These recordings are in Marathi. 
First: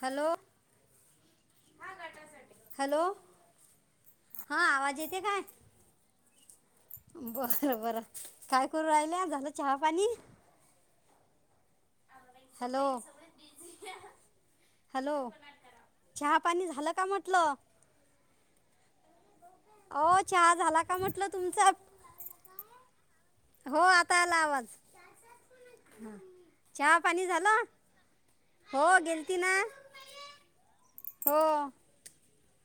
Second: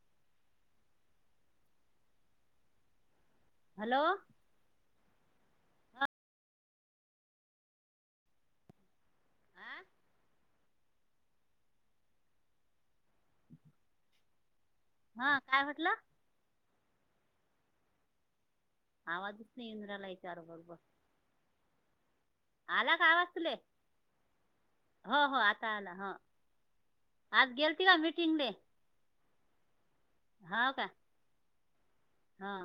हॅलो हॅलो हॅलो हा आवाज येते काय? बरं बरं काय करू राहिल्या, झालं चहा पाणी? हॅलो! हॅलो! हा काय म्हटलं चहा पाणी झालं का म्हटलं? आवाज अहो चहा झाला का म्हटलं तुमचा आला का आवाज तुले? हो आता आला आवाज हो हो आता आला हो चहा पाणी आज झालं? गेलती का मीटिंगले हो गेलती ना हो का हो. हा.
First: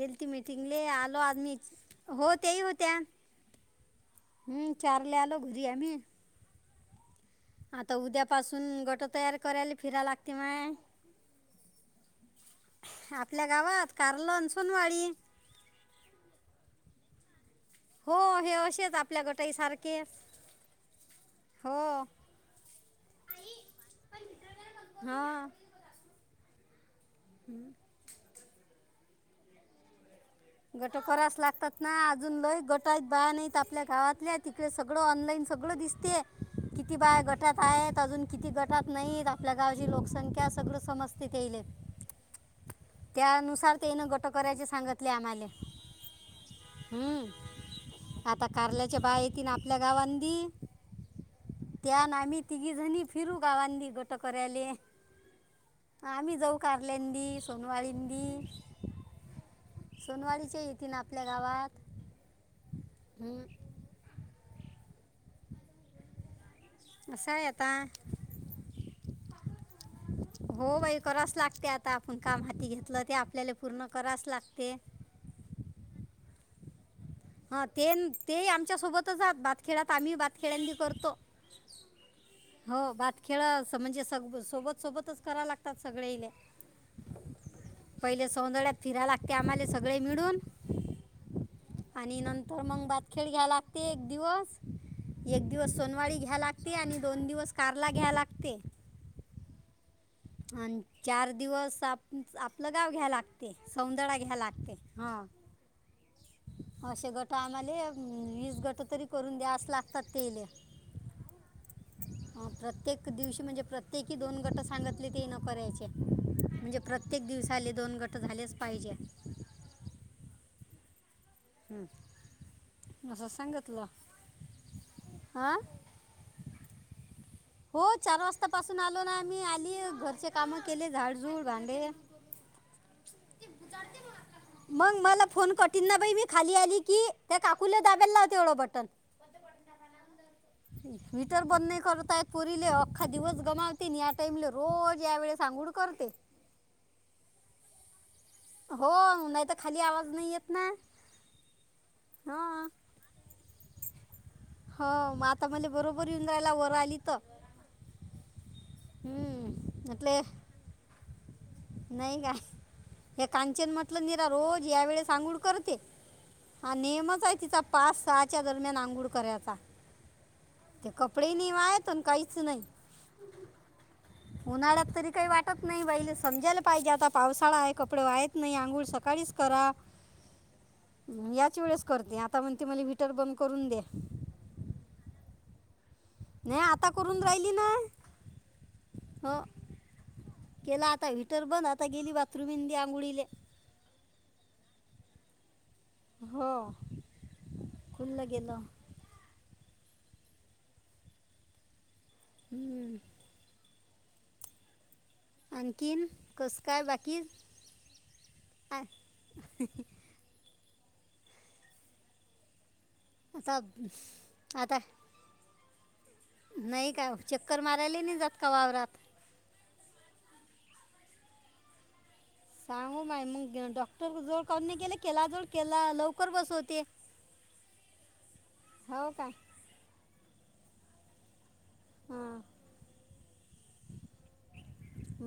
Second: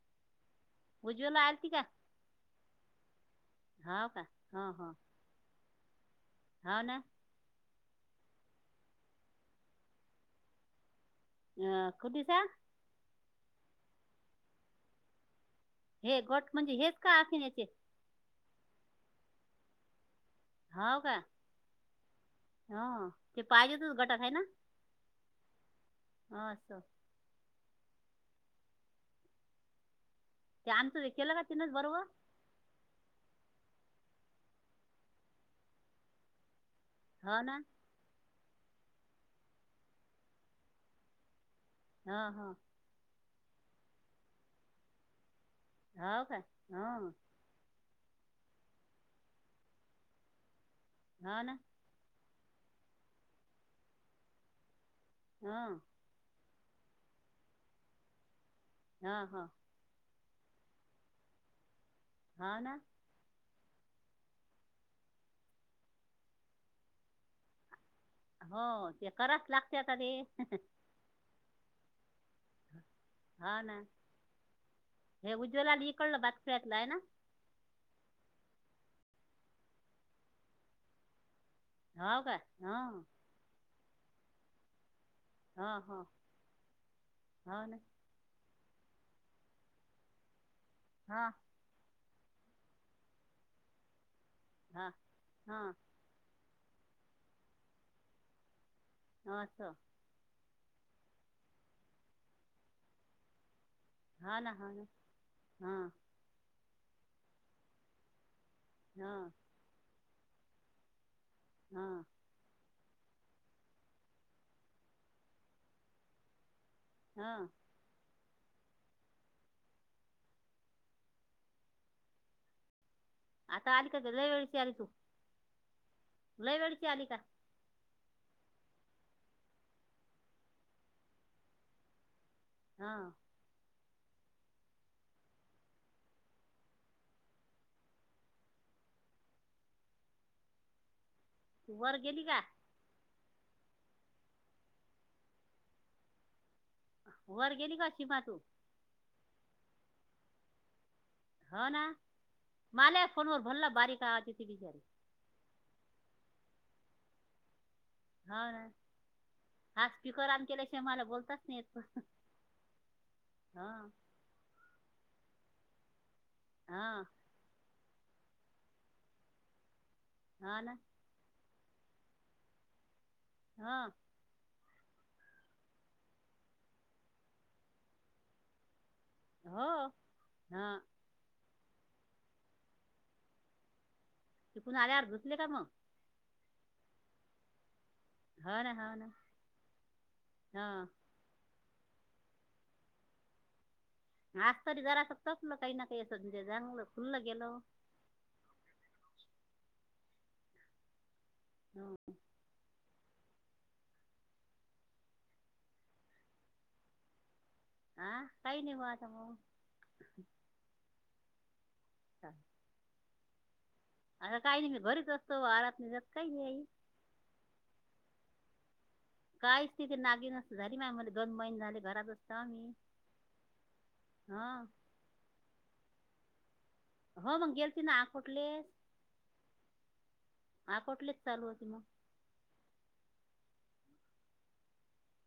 गेलती मिटिंगले आलो उज्ज्वला आलती आधीच का हो तेही होत्या हो का हो हम्म हो चारले आलो घरी आम्ही हो ना आता उद्या पासून गटं तयार करायले फिरा लागते मन्हे हा कुठीसा? आपल्या गावात कार्ला अन सूनवाळी हे गट म्हणजे हेच का आखिन्याचे हो हे अशेच आपल्या गटसारखे हाव का? ह. ते पाहिजेतच गटात हैना हा हां असं. हम्म. ते आमचं गटं हे केलं करास का तिनंच लागतात ना बरोबर अजून लय गटं आहेत बाया नाहीत आपल्या गावातल्या तिकडे सगळं ऑनलाईन सगळं दिसते किती बाया हो गटात ना आहेत अजून किती गटात नाहीत आपल्या गावची लोकसंख्या सगळं समजतं त्या हेज्यात- हा हा. त्यानुसार तेनं गटं करायचे सांगितले आम्हाले होव काय हा- आता कारल्याच्या बाया येतिन आपल्या गावांदी हो ना त्या अन् आमी तिघी जणी फिरू गावांदी गटं करायले हो आम्ही जाऊ कारल्यांदी, सुनवाळींदी हा हा. सुनवाळीच्या येतीन आपल्या गावात हा ना [unintelligible] असं आहे आता हो ते कराच लागते आता ते हो बाई करावंच लागते आता आपण काम हाती घेतलं ते आपल्याला हा ना पूर्ण करावंच लागते हे उज्ज्वला इकळलं बातक्याळ्यातलं आहे ना हा ते ते आमच्या सोबतच आात बातखेड्यात आम्ही बातखेड्यांनी करतो हो का हा हो भात खेळ म्हणजे सग सोबत सोबतच करा हा लागतात हा सगळे हो ना पहिले हिले पहीले फिरायला लागते आम्हाला सगळे मिळून हा आणि नंतर मग भातखेळ घ्या लागते एक दिवस हा एक हा दिवस सोनवाळी घ्या लागते आणि दोन दिवस कारला घ्या लागते अच्छा! आणि चार दिवस आप आपलं गाव घ्याय लागते सौंदर घ्या हा ना हा लागते ना हा हो असे गट आम्हाला वीस गट तरी हा करून द्यास लागतात तेले- हा. प्रत्येक दिवशी म्हणजे प्रत्येकी दोन गट सांगली ते न करायचे म्हणजे प्रत्येक हा दिवसाले दोन गट झालेच पाहिजे हम्म आता आली का ल वेळची आली तू हां ु लय वेळची आली का हो चार वाजता पासून आलो ना आम्ही आली घरचे कामं केले झाडझूड भांडे हा मग मला फोन कठीन ना बाई मी खाली आली की त्या काकूला दाला लावते एवढं बटन व्हटर बंद तू नाही वर करत गेली आहेतत का पुरीले हक अखा दिवस गमावते आणि या टाइमला रोज या वेळे सांगोड करते वर गेली काशी म तू हो नाही तर खाली आवाज नाही येत ना हा ना हां माल फोनवर भरला बारीक आते ती बिचारी हो मग आता म बरोबर येऊन जायला वर आली तर हा ना हम्म, हा म्हटले स्पीकरम केल्याशिवाय मला बोलतात नाही नाही का हे हा कांचेन म्हटलं निीरा रोज या वेळे सांगोळ करते हा नेहमच आहे तिचा पाच सहाच्या दरम्यान आंघोळ करायचा हा ना ते कपडे निव आहेतण काहीच नाही हा उन्हाळ्यात तरी काही वाटत नाही बाईले समजायला पाहिजे आता पावसाळा आहे कपडे वाहेत नाही अंूळ स च हो करा हा याच वेळेस करते आता म्हणते मला वटर बंद करून दे ते पुून आल्या अरधचले का मग नाही आता करून राहिली ना हो ना ना हो हा केला आता व्हटर बन आता आता गेली बाथरूमी आंघोळीले आज तरी जरा अस तपलं काही न हे संज हो चांगलं खुल्लं गेलं खुल्लं गेलं हम हम्म आणखन कस काय बाकी हा काही नाही आ- वात म हच् ता आता काय नाही मी घरीच असतो आारात निघत काही नाही का चक्कर मारायला नाही जात का वावरात काही स्थिती नाहीगी नस झाली माय म्ह दन महिन झाली घरात असतो आम्ही सांगू माय मग डॉक्टर जोड हा का के केला जोळ केला लवकर बसवते हो मग गेलती ना आकोटलेस हो काय आकोटलेच चालू होती मग. हम.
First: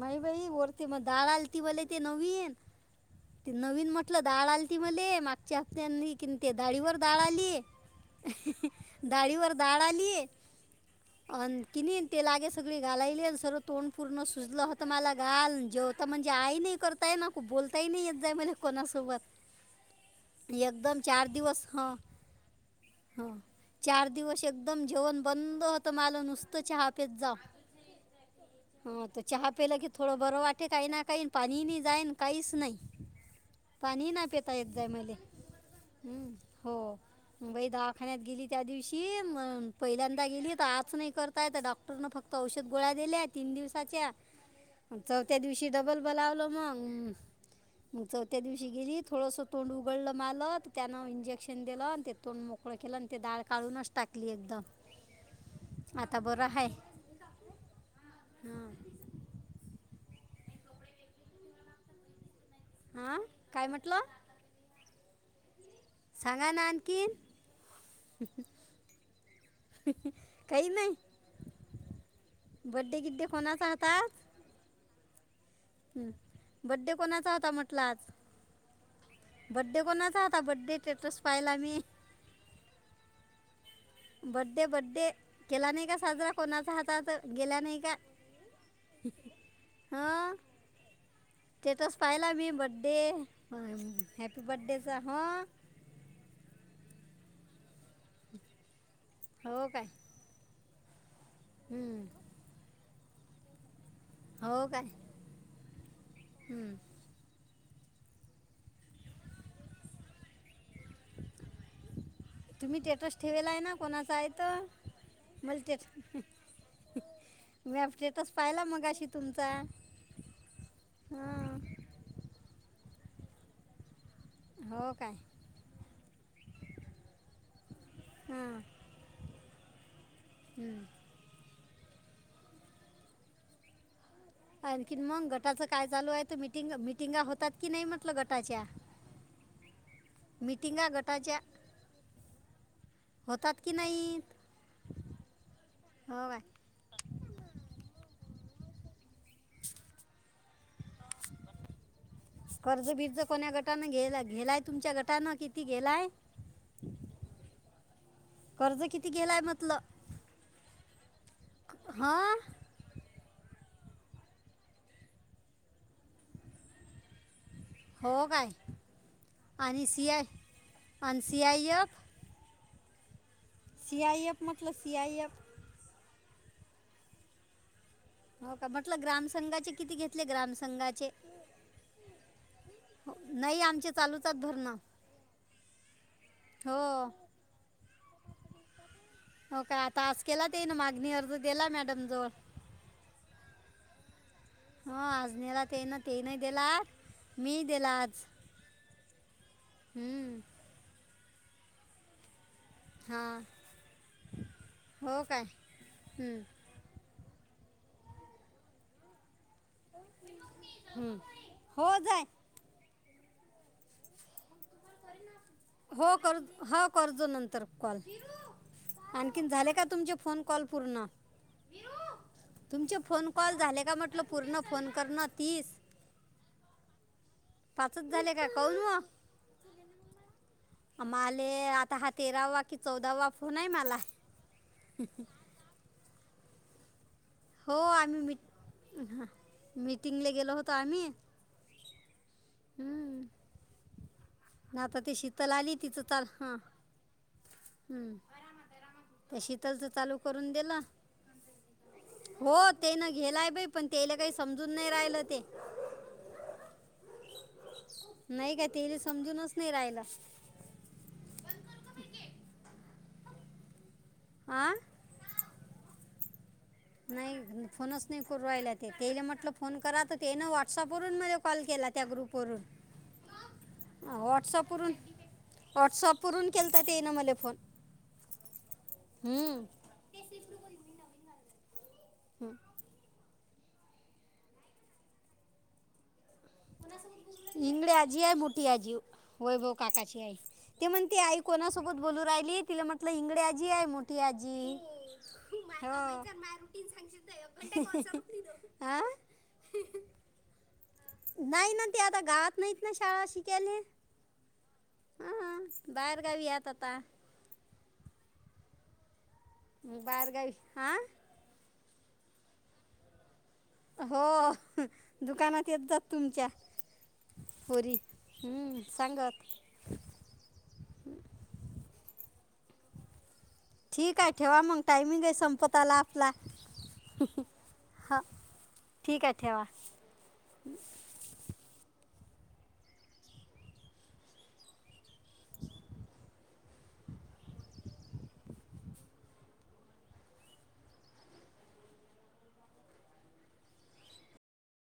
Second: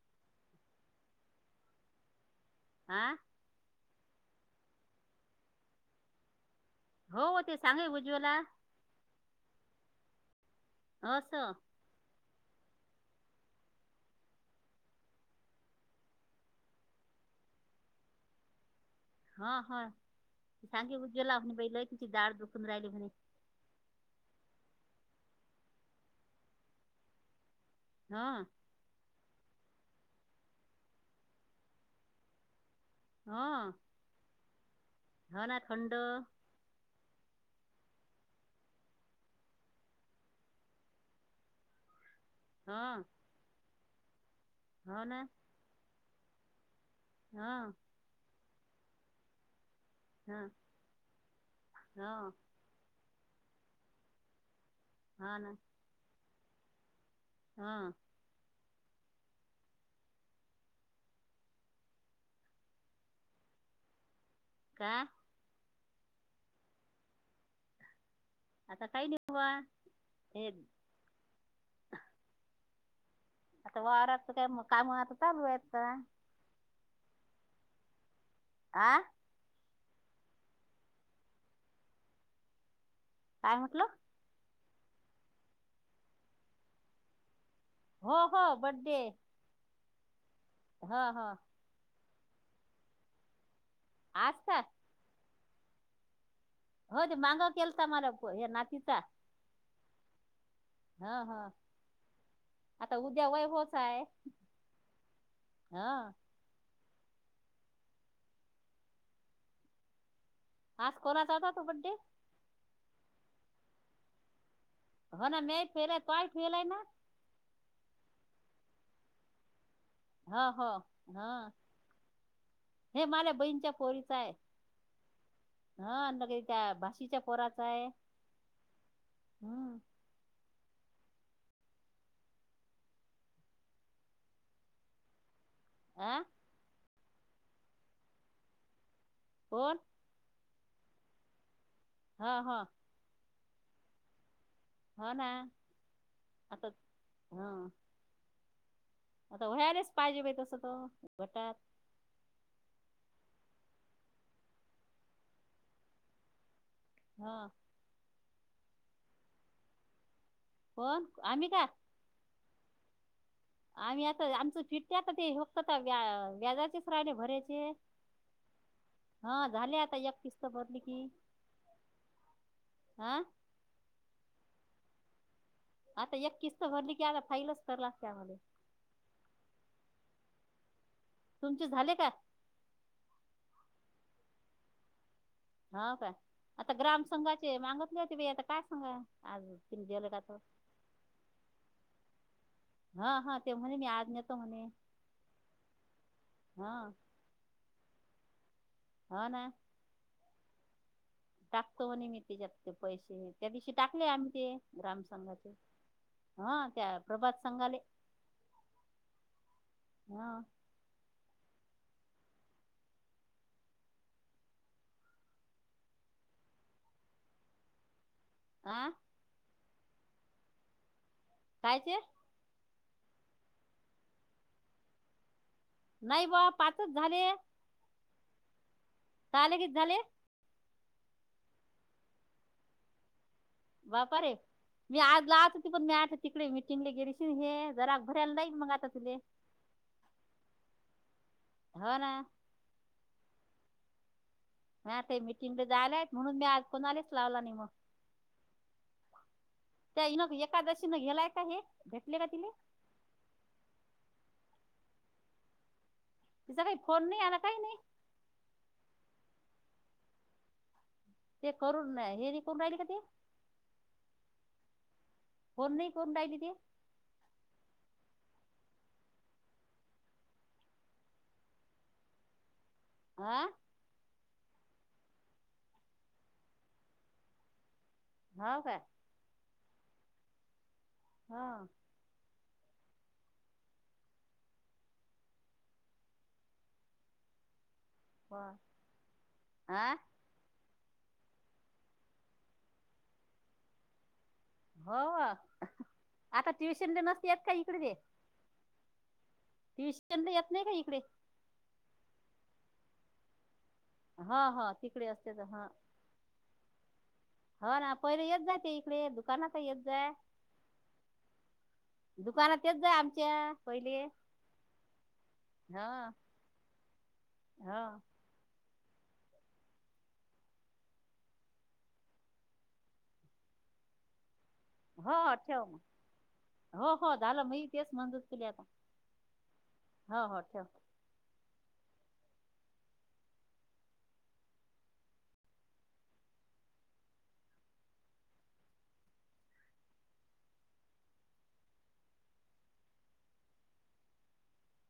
माई बाई वरती मग डाळ आल ती बले ते नवीन हा ते नवीन म तलं डाळ आल त मले मागच्या हफ्त्यांनी कि ते डाळीवर डाळ हो आली. ते सांगे उज्ज्वला डाळीवर डाळ आली आहे असं आण कीन ते लागे सगळे घालायले जर तोंड पूर्ण. सुजलं होतं मला घाल जेवत म्हणजे, आई नाही करताय ना बोलताय नाही येत, जाई म्हण कोणा हा हा. सांगे चार उजवला म्हणे दिवस बहि लय हं तिची डाळ दुखून राहिली म्हणे. हं चार दिवस एकदम जेवण बंद होतं माल नुसतं च्याहा फेत जाव. हा. ह तर चहा पिला की थोडं बरं वाटे, काही ना काही पाणी नाही, जाईन काहीच नाही. हा पाणी नाही पेता येत जाय मले हो ना थंड हम् हो. बाई दवाखान्यात गेली, त्या दिवशी म पहिल्यांदा गेली, तर आज नाही करतायेत डॉक्टरन फक्त. औषध हा गोळ्या दिल्या, तीन दिवसाच्या हो ना चौथ्या दिवशी डबल बलावल मग. हा. त्या दिवशी गेली, थोडंसं तोंड उघडलं, हा मारलं तर त्यानं इंजेक्शन दिलं, आणि ते हा तोंड मोकळं केलं. ते डाळ काढूनच टाकली एकदम. हा ना. काय. हा. हा काय म्हटलं. का. सांगना आण कन आता काय निघवा हे. काही बडडे किद्े [unintelligible] आता वाराच काय कामता चालू आहे. हम्म बड्डे कोणाचा होता म्हटल आज. आ. बडडे कोणाचा आता बर्डे स्टेटस पाहिला मी. काय म्हटलं. बड्डे बड्डे केला नाही का, साजरा कोणाचा हातच हो हो बड्डे. हा. हा हा. पाहिला मी बर्डे आज हॅपी का बर्थडेचा ह. माग केलता मला फोन हे नातीचा. हो काय. ह ह हम्म. आता उद्या वय होच आहे. हो काय ह हम्म. हा स् कोोराचाता तो बड्डे [unintelligible] तुम्ही स्टेटस ठेवेला आहे ना कोणाचां येतो हो ना मी फेलाय बलट तोय फेलाय ना मॅपट [unintelligible] तस पाहिला मग अशी तुमचा. हा हो हा हां हे माझ्या बहीणच्या पोरीत. हो काय. हा लग त्या भाशीच्या पोराच आहे हां हम्म. हम्म [inaudible] आणखीन मग गटाच काय चालू आ आहे, मीटिंग मिटिंगा होतात की नाही म्हटलं गटाच्या. कोण मिटिंगा गटाच्या हा हा होतात की नाही हा ना हो काय आता हा आता वयालेच पाहिजे बा तसं तर गटात कर्ज बिरज कोन गटानं घेला गेलाय तुमच्या गटानं किती गेलाय हा कर्ज किती गेलाय म्हटल पण आम्ही का आम्ही आता आमच चिठठ आता ते फक्त व व्याजाचेच राहिले भरायचे हो काय हा झाले आणि आता एक सिआ किस्त आणि सि आय एफ. आ सी आय एफ मतलब सी आय एफ. आता एक किस्त भरली की आता फाईलच तरला. हो का म्हटलं ग्रामसंघाचे किती घेतले ग्रामसंघाचे? तुमचे झाले का नाही आमचे चालूचत भरणं. हा का आता हो ग्राम संघाचे मागतले होते ब आता काय सांगा. आज हो का तुम्ही गेलं आतास तर केला ते ना मागणी अर्ज दिला मॅडम जवळ. हा हा ते म्हणे मी आज्ञ हा आज नेला ते ना ते नाही दिला हा मी दिला आज. हा ना हम्म टाकतो म्हणे मी तीजात. ते पैसे हां त्या दिवशी टाकले आम्ही ते ग्राम हो काय संघाचे. हम्म, हा त्या प्रभात संगाले हा. हम्म. हो जाय. हो कर हो करतो नंतर कॉल आ आणखीन झाले. का तुमचे फोन कॉल पूर्ण? कायते? तुमचे फोन कॉल झाले का म्हटलं पूर्ण फोन करण? नाही बा पाचच झाले. पाचच झाले का क [unintelligible] झाले किती झाले. आमाले आता हा तेरावा कि चौदावा फोन आहे मला बाप रे मी आज लाहत होती पण मी आठ तिकडे मिटिंगला गेली. हे हो जरा आम्ही भरायला नाहीई मग आता मिट तुले. हां मीटिंगला गेलो होतो आम्ही हो ना ना मी आता ती शीतल मिटिंगला आली जायला तिच आहेत चाल म्हणून मी हा आज कोणालाच लावला नाही मग हम्म त्या शीतलच त्या चालू हिनं करून दिला. एकादशीनं गेलाय का हे भेटले का तिले हो ते ना गेलाय बाई पण त्याला काही समजून नाही राहिलं ते. तिचा काही फोन नाही आला काही नाही नाही काय ते समजूनच नाही रायला. ते करून हे करून राहिल का ते. हां कोण नाही करून राहिली ती. नाही फोनच नाही करवायला ते ते म्हटलं फोन करा तर तेन व्हॉट्सअप वरून मध्ये कॉल केला. त्या त्या ग्रुप वरून आं व्हॉट्सअप वरून व्हॉट्सअप वरून केलतात तेन मला फोन. हा काय हम्म हा हम्म इंग अजी आय वा. मोठी आजी वैभव हा काकाची आय. ते म्हणते आई कोणासोबत बोलू राहिली तिला म्हटलं इंगडे आजी आहे. त आजी हो हो. हो आता ट्युशनला नसते येत का इकडे ते हा [unintelligible] येत नाही का इकडे? नाही ना ते आता गावात नाहीत ना शाळा शिकायला. हा हा तिकडे असते तर हा. बाहेरगावी [unintelligible] ह ना पहिले येत जाय ते इकडे दुकानात येत जाय. बाहेरगावी हा दुकानात यच जा आमच्या. पहिले हो दुकानात ह येत जात तुमच्या होरी ह हम्म. सांगत. ठीक आहे. ठेवा मग हो टायमिंग आहे ठेव मग संपताला आपला हो हो झालं मी तेच ह. म्हणत तुला आता ठीक आहेवा. हो हो ठेव